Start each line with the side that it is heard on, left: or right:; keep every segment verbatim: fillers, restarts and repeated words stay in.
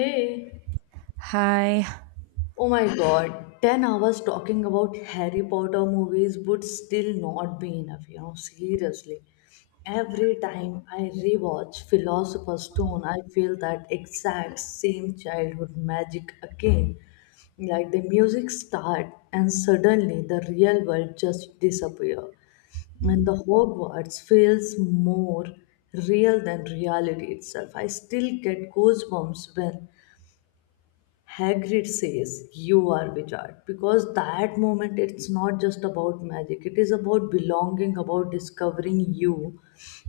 left: Hey,
right: Hi,
left: oh my god, ten hours talking about Harry Potter movies would still not be enough, you know, seriously. Every time I rewatch Philosopher's Stone, I feel that exact same childhood magic again. Like the music start and suddenly the real world just disappear. And the Hogwarts feels more real than reality itself. I still get goosebumps when Hagrid says, You are wizard. Because that moment it's not just about magic, it is about belonging, about discovering you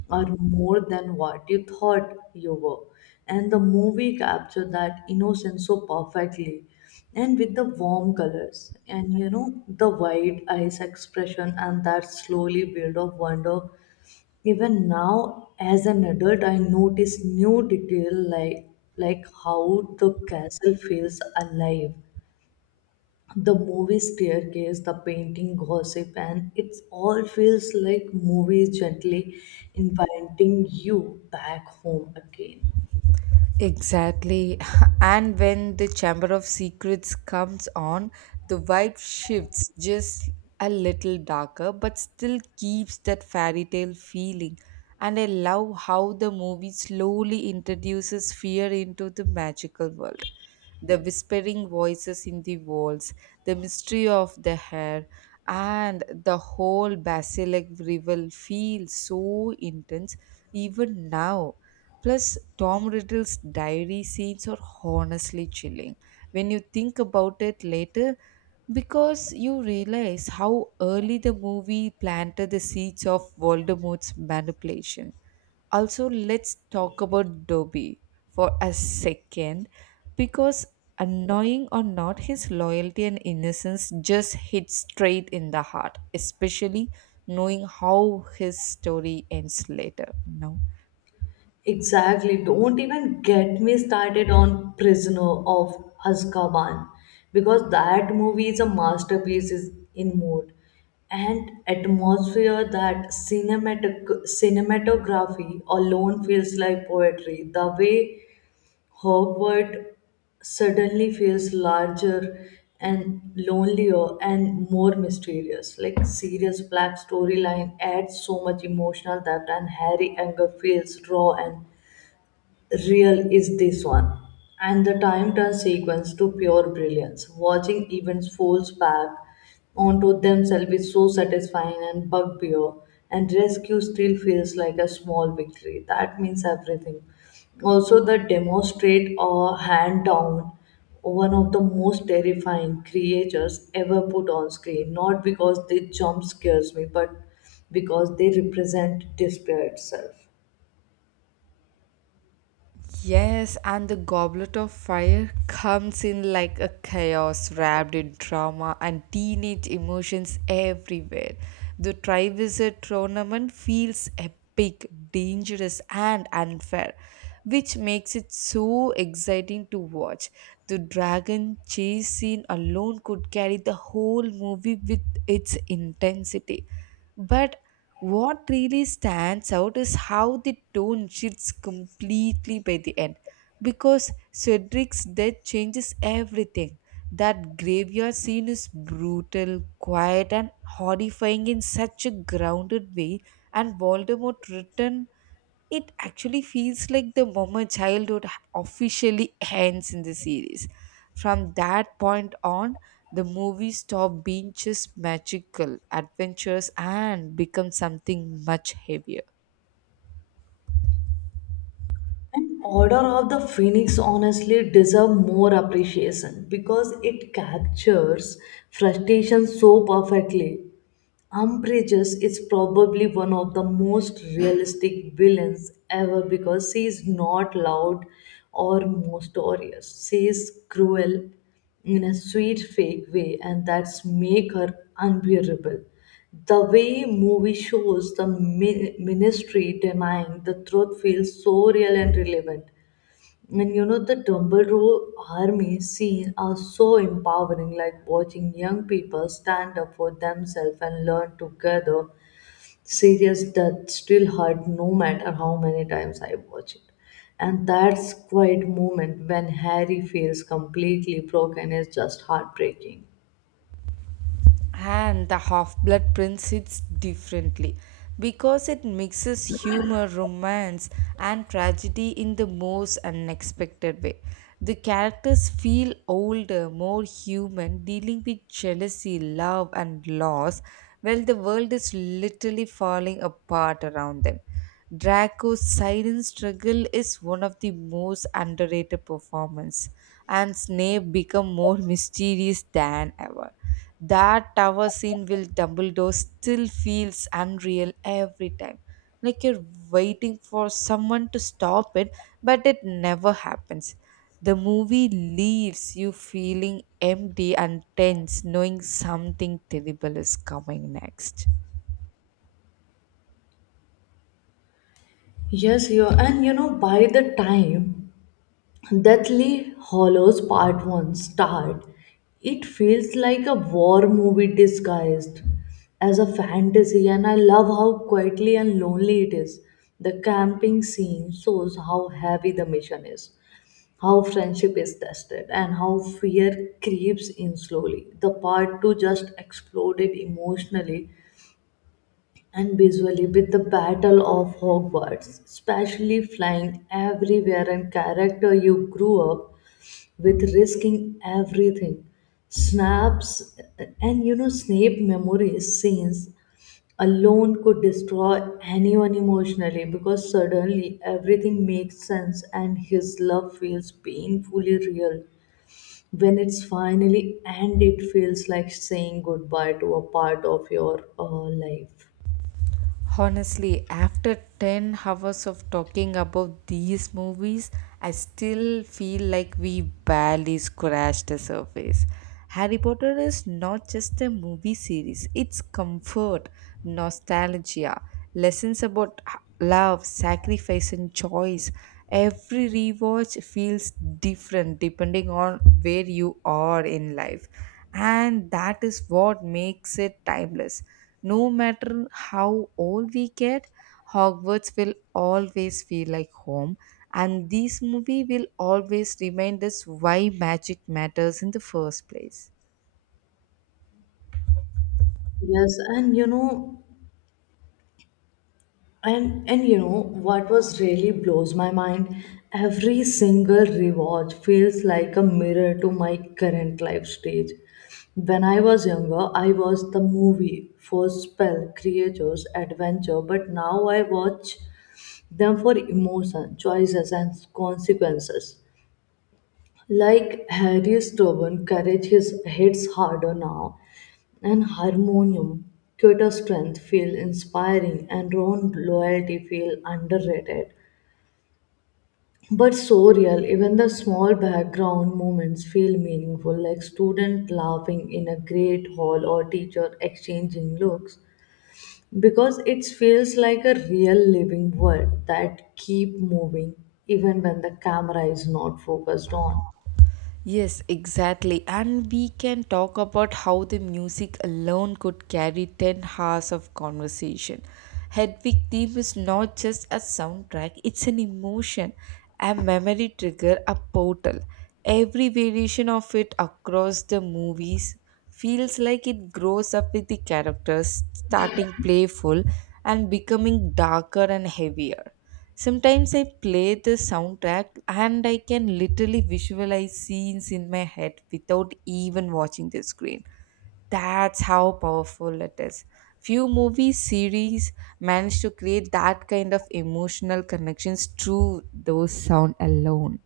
left: are more than what you thought you were. And the movie captured that innocence so perfectly, and with the warm colors and you know the wide eyes expression and that slowly build of wonder. Even now, as an adult, I notice new detail, like like how the castle feels alive. The movie staircase, the painting gossip, and it all feels like movies gently inviting you back home again.
right: exactly. And when the Chamber of Secrets comes on, the vibe shifts just a little darker, but still keeps that fairy tale feeling. And I love how the movie slowly introduces fear into the magical world. The whispering voices in the walls, the mystery of the hair, and the whole basilic revel feels so intense even now. Plus, Tom Riddle's diary scenes are honestly chilling when you think about it later because you realize how early the movie planted the seeds of Voldemort's manipulation. Also, let's talk about Dobby for a second because annoying or not, his loyalty and innocence just hit straight in the heart, especially knowing how his story ends later. No.
left: Exactly. Don't even get me started on Prisoner of Azkaban because that movie is a masterpiece is in mood and atmosphere. That cinematic cinematography alone feels like poetry. The way Hogwarts suddenly feels larger and lonelier and more mysterious. Like serious black storyline adds so much emotional depth, and Harry anger feels raw and real is this one. And the time turns sequence to pure brilliance. Watching events folds back onto themselves is so satisfying, and bugbear, and rescue still feels like a small victory. That means everything. Also, the demonstrate or hand down one of the most terrifying creatures ever put on screen, not because they jump scares me, but because they represent despair itself.
right: Yes, and the Goblet of Fire comes in like a chaos wrapped in drama and teenage emotions everywhere. The Triwizard tournament feels epic, dangerous, and unfair, which makes it so exciting to watch. The dragon chase scene alone could carry the whole movie with its intensity. But what really stands out is how the tone shifts completely by the end, because Cedric's death changes everything. That graveyard scene is brutal, quiet, and horrifying in such a grounded way, and Voldemort returns, it actually feels like the moment childhood officially ends in the series. From that point on, the movie stopped being just magical adventures and become something much heavier.
left: And Order of the Phoenix honestly deserve more appreciation because it captures frustration so perfectly. Umbridge is probably one of the most realistic villains ever because she is not loud or mysterious. She is cruel in a sweet fake way, and that's make her unbearable. The way movie shows the mi- ministry denying the truth feels so real and relevant. And you know, the Dumbledore army scene are so empowering, like watching young people stand up for themselves and learn together. Serious that still hurt no matter how many times I watch it. And that's quiet moment when Harry feels completely broken is just heartbreaking.
right: And the Half Blood Prince hits differently because it mixes humor, romance, and tragedy in the most unexpected way. The characters feel older, more human, dealing with jealousy, love, and loss, while the world is literally falling apart around them. Draco's silent struggle is one of the most underrated performance, and Snape become more mysterious than ever. That tower scene with Dumbledore still feels unreal every time. Like you're waiting for someone to stop it, but it never happens. The movie leaves you feeling empty and tense, knowing something terrible is coming next.
left: Yes, you and you know, by the time Deathly Hollows Part one start, it feels like a war movie disguised as a fantasy, and I love how quietly and lonely it is. The camping scene shows how heavy the mission is, how friendship is tested, and how fear creeps in slowly. The part two just exploded emotionally and visually with the Battle of Hogwarts, especially flying everywhere and character you grew up with risking everything. Snaps and you know Snape memories scenes alone could destroy anyone emotionally because suddenly everything makes sense and his love feels painfully real. When it's finally and it feels like saying goodbye to a part of your uh, life.
right: Honestly, after ten hours of talking about these movies, I still feel like we barely scratched the surface. Harry Potter is not just a movie series, it's comfort, nostalgia, lessons about h- love, sacrifice, and choice. Every rewatch feels different depending on where you are in life, and that is what makes it timeless. No matter how old we get, Hogwarts will always feel like home, and this movie will always remind us why magic matters in the first place.
left: Yes, and you know, And and you know what was really blows my mind? Every single rewatch feels like a mirror to my current life stage. When I was younger, I was the movie for spell, creatures, adventure, but now I watch them for emotion, choices, and consequences. Like Harry's stubborn courage his hits harder now, and Harmonium, Cuter's strength feel inspiring, and Ron's loyalty feel underrated. But so real, even the small background moments feel meaningful, like student laughing in a great hall or teacher exchanging looks, because it feels like a real living world that keep moving even when the camera is not focused on.
right: Yes, exactly. And we can talk about how the music alone could carry ten hours of conversation. Hedwig theme is not just a soundtrack, it's an emotion, a memory trigger, a portal. Every variation of it across the movies feels like it grows up with the characters, starting playful and becoming darker and heavier. Sometimes I play the soundtrack and I can literally visualize scenes in my head without even watching the screen. That's how powerful it is. Few movie series manage to create that kind of emotional connections through those sound alone.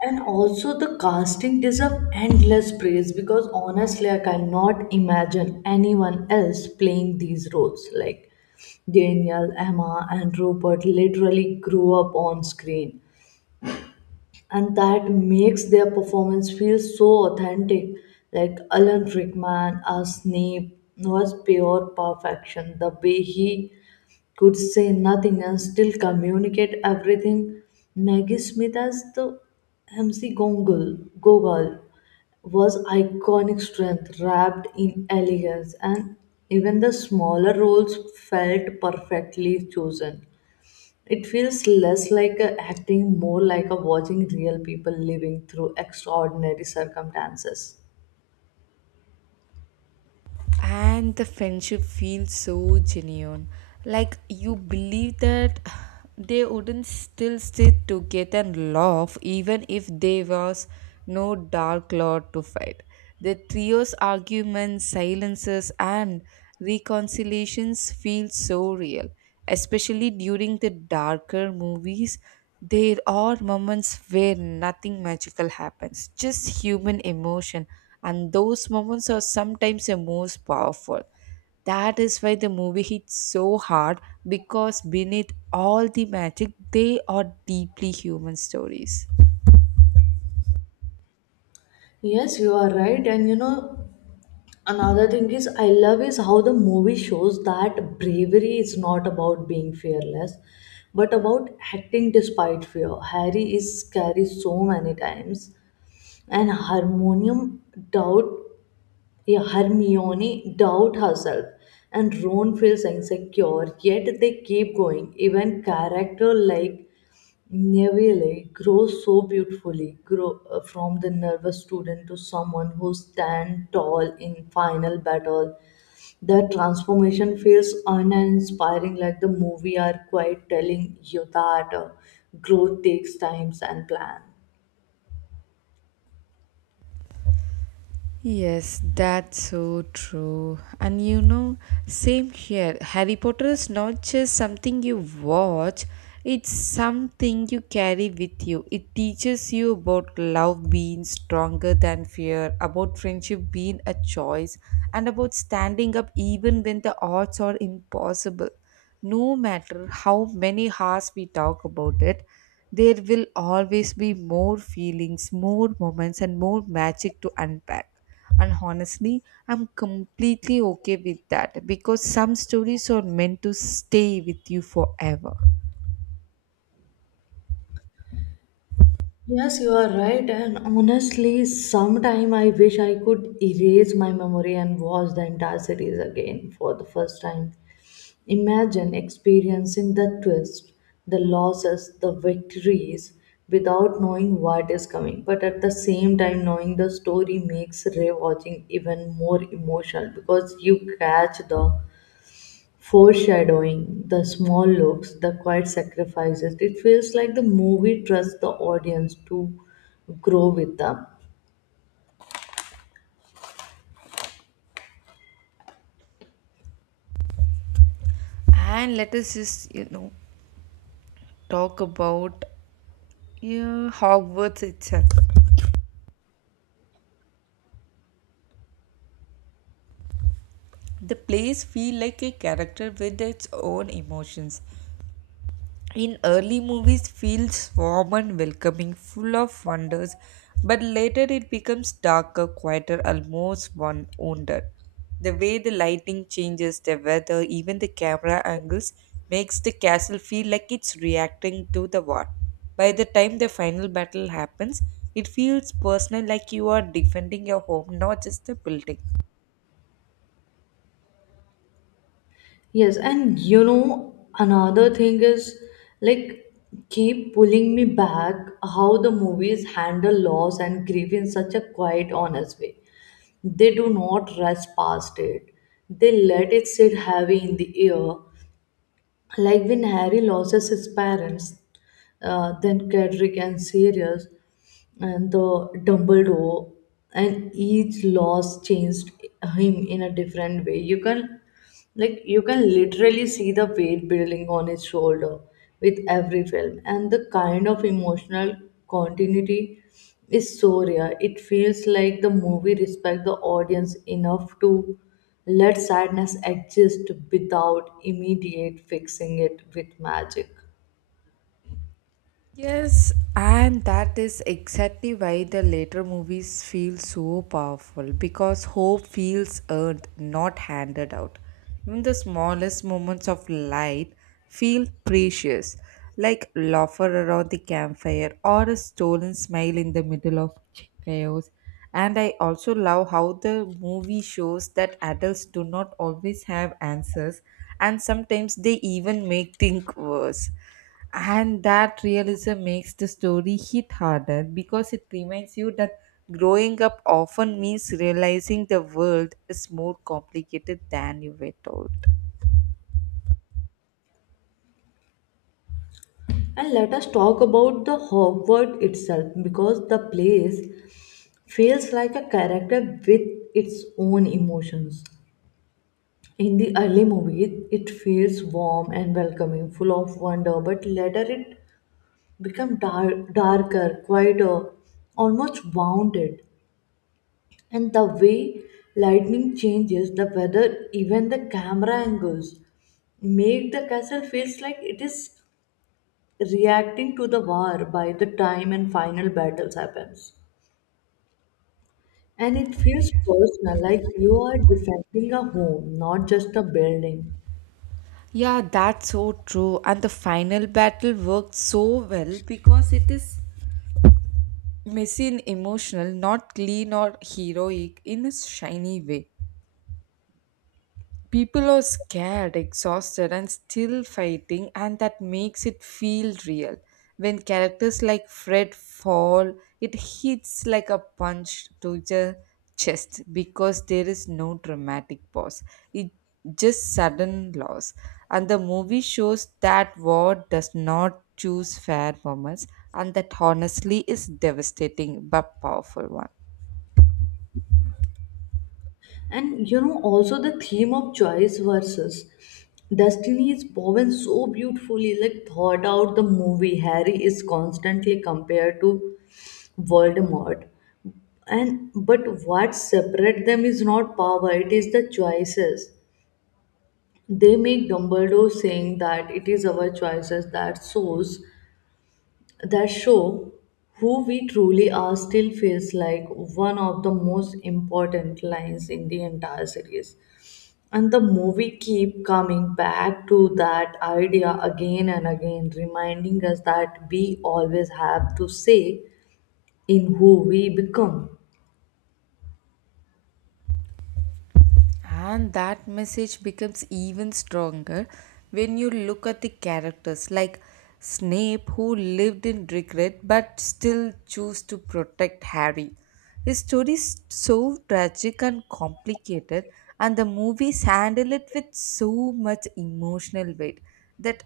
left: And also, the casting deserve endless praise because honestly, like, I cannot imagine anyone else playing these roles. Like Daniel, Emma, and Robert literally grew up on screen, and that makes their performance feel so authentic. Like Alan Rickman as Snape was pure perfection. The way he could say nothing and still communicate everything. Maggie Smith as the M C Gogol, Gogol was iconic strength wrapped in elegance, and even the smaller roles felt perfectly chosen. It feels less like a acting, more like a watching real people living through extraordinary circumstances.
right: And the friendship feels so genuine, like you believe that they wouldn't still sit together and laugh even if there was no dark cloud to fight. The trio's arguments, silences, and reconciliations feel so real, especially during the darker movies. There are moments where nothing magical happens, just human emotion, and those moments are sometimes the most powerful. That is why the movie hits so hard, because beneath all the magic, they are deeply human stories.
left: Yes, you are right. And you know, another thing is, I love is how the movie shows that bravery is not about being fearless, but about acting despite fear. Harry is scary so many times, and Harmonium doubt, yeah, Hermione doubt herself, and Ron feels insecure. Yet they keep going. Even character like Neville grows so beautifully grow, uh, from the nervous student to someone who stands tall in final battle. The transformation feels uninspiring, like the movie are quite telling you that uh, growth takes time and plan.
right: Yes, that's so true. And you know, same here. Harry Potter is not just something you watch, it's something you carry with you. It teaches you about love being stronger than fear, about friendship being a choice, and about standing up even when the odds are impossible. No matter how many hours we talk about it, there will always be more feelings, more moments, and more magic to unpack. And honestly, I'm completely okay with that because some stories are meant to stay with you forever.
left: Yes, you are right. And honestly, sometime I wish I could erase my memory and watch the entire series again for the first time. Imagine experiencing the twist, the losses, the victories without knowing what is coming, but at the same time, knowing the story makes rewatching even more emotional because you catch the foreshadowing, the small looks, the quiet sacrifices. It feels like the movie trusts the audience to grow with them.
right: And let us just, you know, talk about, yeah, Hogwarts itself. The place feel like a character with its own emotions. In early movies, feels warm and welcoming, full of wonders, but later it becomes darker, quieter, almost one wounded. The way the lighting changes, the weather, even the camera angles makes the castle feel like it's reacting to the war. By the time the final battle happens, it feels personal, like you are defending your home, not just the building.
left: Yes, and you know, another thing is like keep pulling me back how the movies handle loss and grief in such a quiet, honest way. They do not rush past it, they let it sit heavy in the air, like when Harry loses his parents, uh, then Cedric and Sirius, and the Dumbledore, and each loss changed him in a different way. You can, like, you can literally see the weight building on his shoulder with every film, and the kind of emotional continuity is so rare. It feels like the movie respects the audience enough to let sadness exist without immediate fixing it with magic.
right: Yes, and that is exactly why the later movies feel so powerful because hope feels earned, not handed out. Even the smallest moments of light feel precious, like laughter around the campfire or a stolen smile in the middle of chaos. And I also love how the movie shows that adults do not always have answers and sometimes they even make think worse. And that realism makes the story hit harder because it reminds you that growing up often means realizing the world is more complicated than you were told.
left: And let us talk about the Hogwarts itself because the place feels like a character with its own emotions. In the early movie, it feels warm and welcoming, full of wonder, but later it becomes dark, darker, quieter, almost wounded. And the way lightning changes the weather, even the camera angles make the castle feels like it is reacting to the war. By the time and final battles happens, and it feels personal, like you are defending a home, not just a building.
right: Yeah, that's so true. And the final battle worked so well because it is messy and emotional, not clean or heroic in a shiny way. People are scared, exhausted, and still fighting, and that makes it feel real. When characters like Fred fall, it hits like a punch to the chest because there is no dramatic pause. It just sudden loss. And the movie shows that war does not choose fair moments, and that honestly is devastating but powerful one.
left: And you know also, the theme of choice versus destiny is woven so beautifully, like thought out the movie. Harry is constantly compared to Voldemort, and but what separates them is not power, it is the choices they make. Dumbledore saying that it is our choices that shows that show who we truly are still feels like one of the most important lines in the entire series. And the movie keep coming back to that idea again and again, reminding us that we always have to say in who we become.
right: And that message becomes even stronger when you look at the characters like Snape, who lived in regret but still chose to protect Harry. His story is so tragic and complicated, and the movies handle it with so much emotional weight that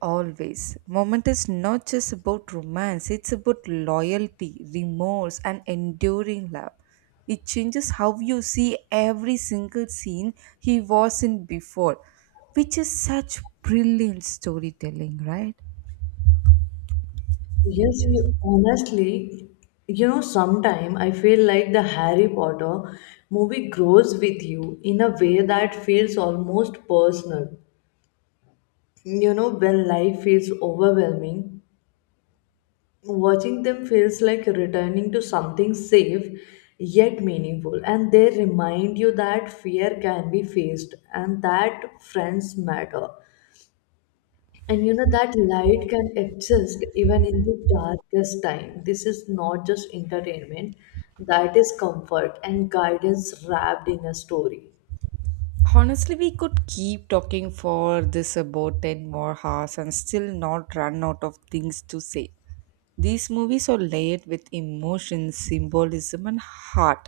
right: always moment is not just about romance, it's about loyalty, remorse, and enduring love. It changes how you see every single scene he was in before, which is such brilliant storytelling, right?
left: Yes, you, honestly, you know, sometime I feel like the Harry Potter movie grows with you in a way that feels almost personal. You know, when life feels overwhelming, watching them feels like returning to something safe yet meaningful. And they remind you that fear can be faced and that friends matter. And you know that light can exist even in the darkest time. This is not just entertainment, that is comfort and guidance wrapped in a story.
right: Honestly, we could keep talking for this about ten more hours and still not run out of things to say. These movies are layered with emotion, symbolism, and heart,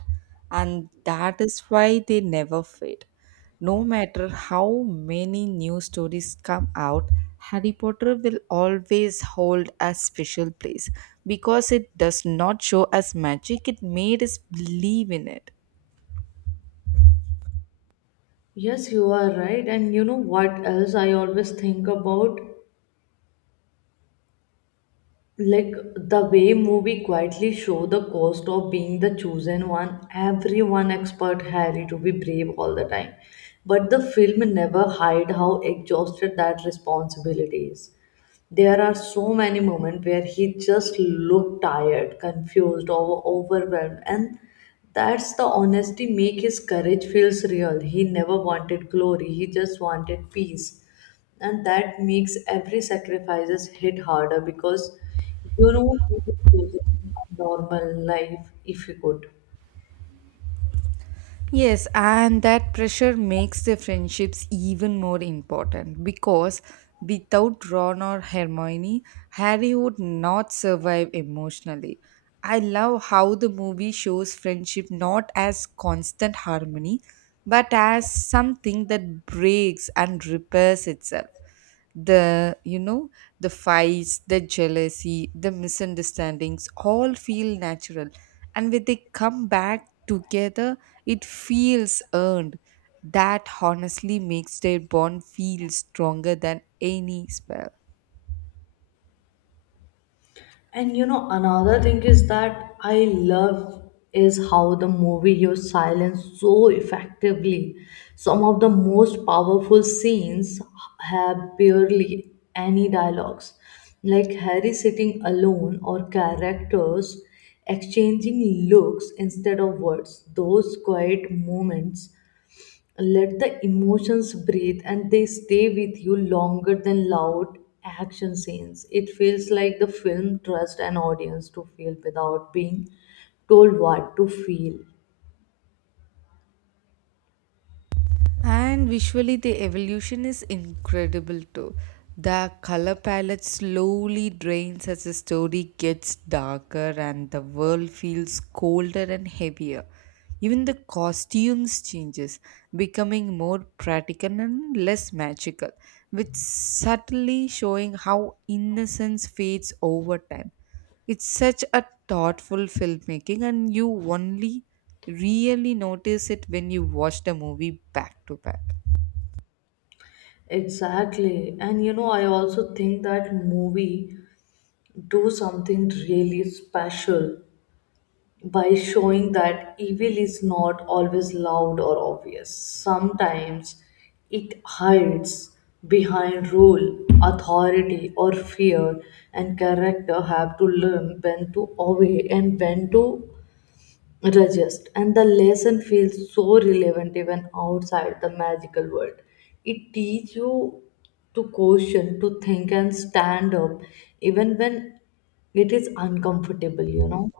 right: and that is why they never fade. No matter how many new stories come out, Harry Potter will always hold a special place because it does not show us magic, it made us believe in it.
left: Yes, you are right. And you know what else I always think about? Like the way movie quietly show the cost of being the chosen one. Everyone expect Harry to be brave all the time. But the film never hide how exhausted that responsibility is. There are so many moments where he just looked tired, confused, or overwhelmed, and that's the honesty make his courage feels real. He never wanted glory; he just wanted peace, and that makes every sacrifices hit harder because you know he would choose a normal life if he could.
right: Yes, and that pressure makes the friendships even more important because without Ron or Hermione, Harry would not survive emotionally. I love how the movie shows friendship not as constant harmony but as something that breaks and repairs itself. The, you know, the fights, the jealousy, the misunderstandings all feel natural, and when they come back together, it feels earned. That honestly makes their bond feel stronger than any spell.
left: And you know, another thing is that I love is how the movie used silence so effectively. Some of the most powerful scenes have barely any dialogues, like Harry sitting alone or characters exchanging looks instead of words. Those quiet moments let the emotions breathe and they stay with you longer than loud action scenes. It feels like the film trusts an audience to feel without being told what to feel.
right: And visually, the evolution is incredible too. The color palette slowly drains as the story gets darker and the world feels colder and heavier. Even the costumes changes, becoming more practical and less magical, which subtly showing how innocence fades over time. It's such a thoughtful filmmaking, and you only really notice it when you watch the movie back to back.
left: Exactly. And you know I also think that movie do something really special by showing that evil is not always loud or obvious. Sometimes it hides behind rule, authority, or fear, and character have to learn when to obey and when to resist. And the lesson feels so relevant even outside the magical world. It teaches you to question, to think, and stand up even when it is uncomfortable, you know.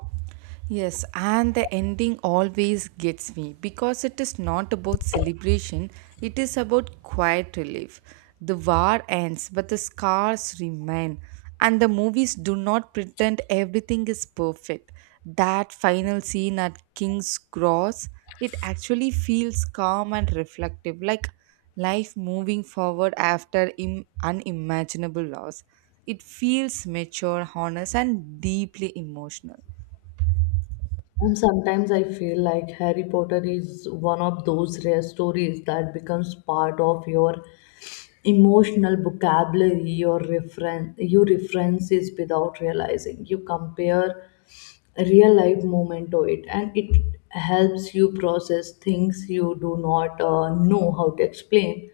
right: Yes, and the ending always gets me because it is not about celebration, it is about quiet relief. The war ends, but the scars remain, and the movies do not pretend everything is perfect. That final scene at King's Cross, it actually feels calm and reflective, like life moving forward after Im- unimaginable loss. It feels mature, honest, and deeply emotional.
left: And sometimes I feel like Harry Potter is one of those rare stories that becomes part of your emotional vocabulary, your referen, you references without realizing. You compare real life moment to it, and it helps you process things you do not uh, know how to explain.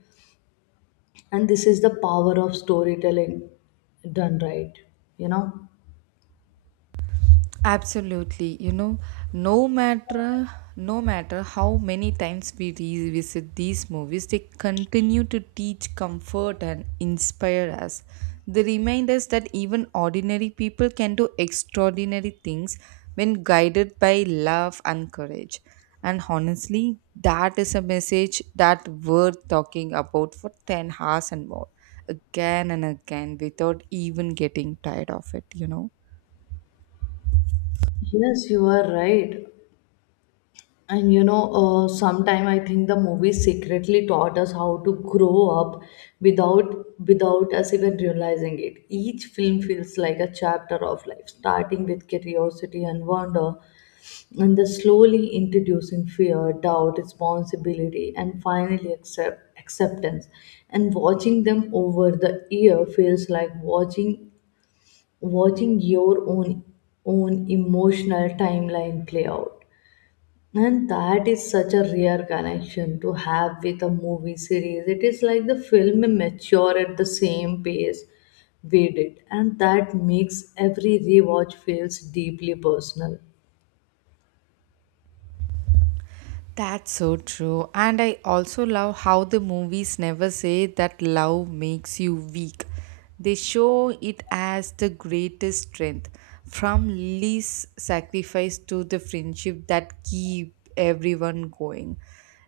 left: And this is the power of storytelling done right, you know.
right: Absolutely. You know, no matter no matter how many times we revisit these movies, they continue to teach comfort and inspire us. They remind us that even ordinary people can do extraordinary things when guided by love and courage. And honestly, that is a message that worth talking about for ten hours and more, again and again, without even getting tired of it, you know.
left: Yes, you are right. And you know, uh, sometime I think the movie secretly taught us how to grow up without without us even realizing it. Each film feels like a chapter of life, starting with curiosity and wonder, and then slowly introducing fear, doubt, responsibility, and finally accept acceptance. And watching them over the year feels like watching watching your own own emotional timeline play out. And that is such a rare connection to have with a movie series. It is like the film mature at the same pace we did, and that makes every rewatch feels deeply personal.
right: That's so true. And I also love how the movies never say that love makes you weak. They show it as the greatest strength, from least sacrifice to the friendship that keep everyone going.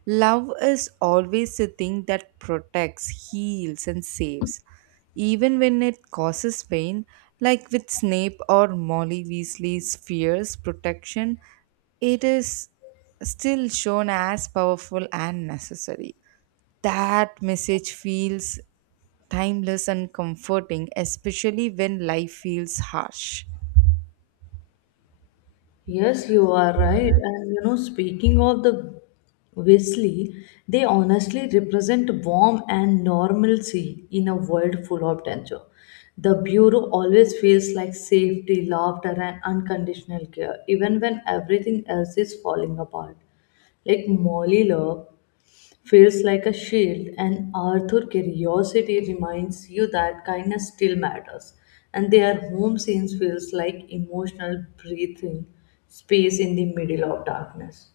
right: Love is always the thing that protects, heals, and saves, even when it causes pain, like with Snape or Molly Weasley's fierce protection, it is still shown as powerful and necessary. That message feels timeless and comforting, especially when life feels harsh.
left: Yes, you are right. And you know, speaking of the Wesley, they honestly represent warmth and normalcy in a world full of danger. The Bureau always feels like safety, laughter, and unconditional care, even when everything else is falling apart. Like Molly Love feels like a shield, and Arthur curiosity reminds you that kindness still matters. And their home scenes feels like emotional breathing space in the middle of darkness.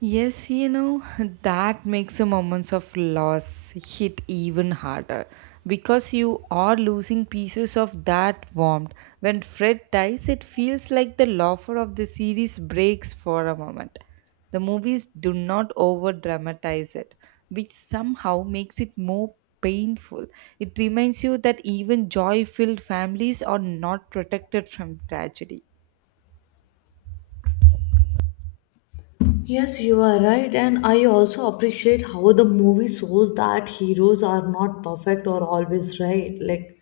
right: Yes, you know, that makes the moments of loss hit even harder because you are losing pieces of that warmth. When Fred dies, it feels like the laughter of the series breaks for a moment. The movies do not over dramatize it, which somehow makes it more painful. It reminds you that even joy filled families are not protected from tragedy.
left: Yes, you are right, and I also appreciate how the movie shows that heroes are not perfect or always right. Like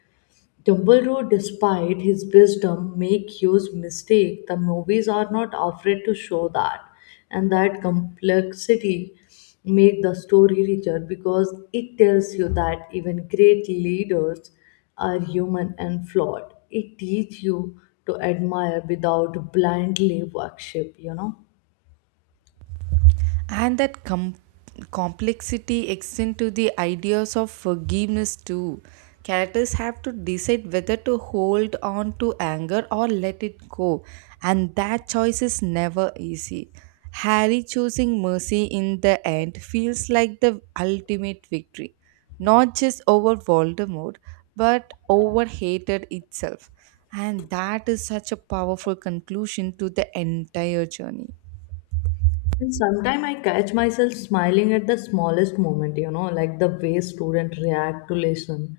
left: Dumbledore, despite his wisdom, make huge mistake. The movies are not afraid to show that, and that complexity make the story richer because it tells you that even great leaders are human and flawed. It teaches you to admire without blindly worship. You know.
right: And that com- complexity extends to the ideas of forgiveness too. Characters have to decide whether to hold on to anger or let it go, and that choice is never easy. Harry choosing mercy in the end feels like the ultimate victory, not just over Voldemort, but over hatred itself, and that is such a powerful conclusion to the entire journey.
left: And sometimes I catch myself smiling at the smallest moment, you know, like the way students react to lesson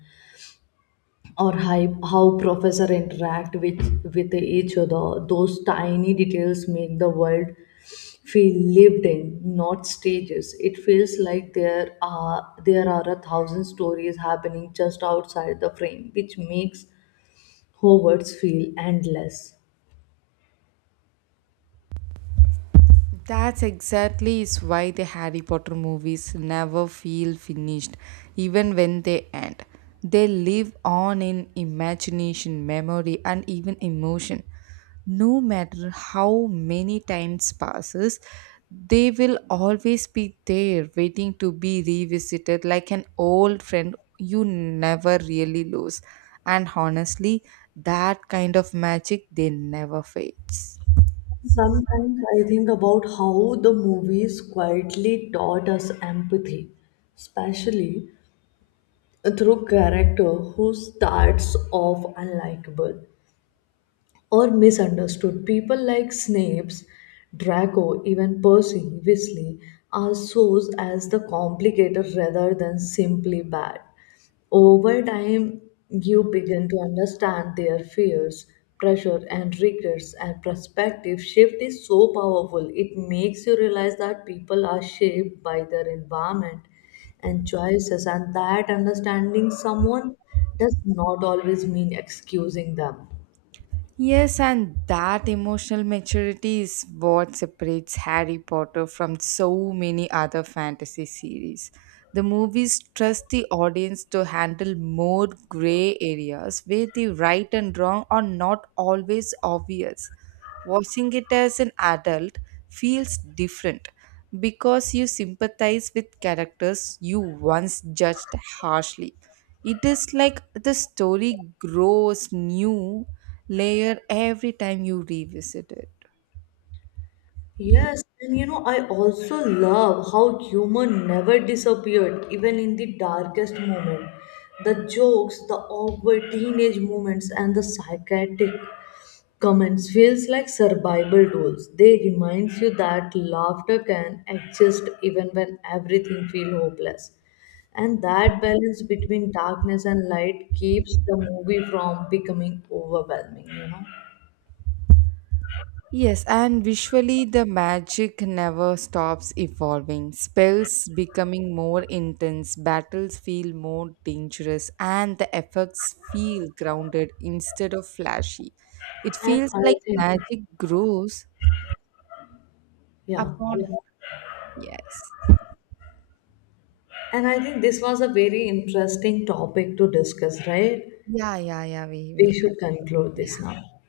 left: or hype, how professor interact with with each other. Those tiny details make the world feel lived in, not stages. It feels like there are there are a thousand stories happening just outside the frame, which makes Hogwarts feel endless.
right: That's exactly is why the Harry Potter movies never feel finished, even when they end. They live on in imagination, memory, and even emotion. No matter how many times passes, they will always be there, waiting to be revisited like an old friend you never really lose. And honestly, that kind of magic they never fades.
left: Sometimes I think about how the movies quietly taught us empathy, especially through character who starts off unlikable or misunderstood. People like Snape's, Draco, even Percy Weasley are shown as the complicated rather than simply bad. Over time, you begin to understand their fears, pressure, and regrets, and perspective shift is so powerful. It makes you realize that people are shaped by their environment and choices, and that understanding someone does not always mean excusing them.
right: Yes, and that emotional maturity is what separates Harry Potter from so many other fantasy series. The movies trust the audience to handle more gray areas where the right and wrong are not always obvious. Watching it as an adult feels different because you sympathize with characters you once judged harshly. It is like the story grows new layer every time you revisit it.
left: Yes, and you know, I also love how humor never disappeared, even in the darkest moment. The jokes, the awkward teenage moments, and the psychiatric comments feels like survival tools. They reminds you that laughter can exist even when everything feels hopeless. And that balance between darkness and light keeps the movie from becoming overwhelming, you know.
right: Yes, and visually the magic never stops evolving. Spells becoming more intense, battles feel more dangerous, and the effects feel grounded instead of flashy. It
left: And
right: feels
left: I
right: like
left: think,
right: magic grows
left: yeah, yeah.
right: upon, yes.
left: And I think this was a very interesting topic to discuss, right?
right: Yeah, yeah, yeah, we will.
left: We
right: Con-
left: should conclude this now.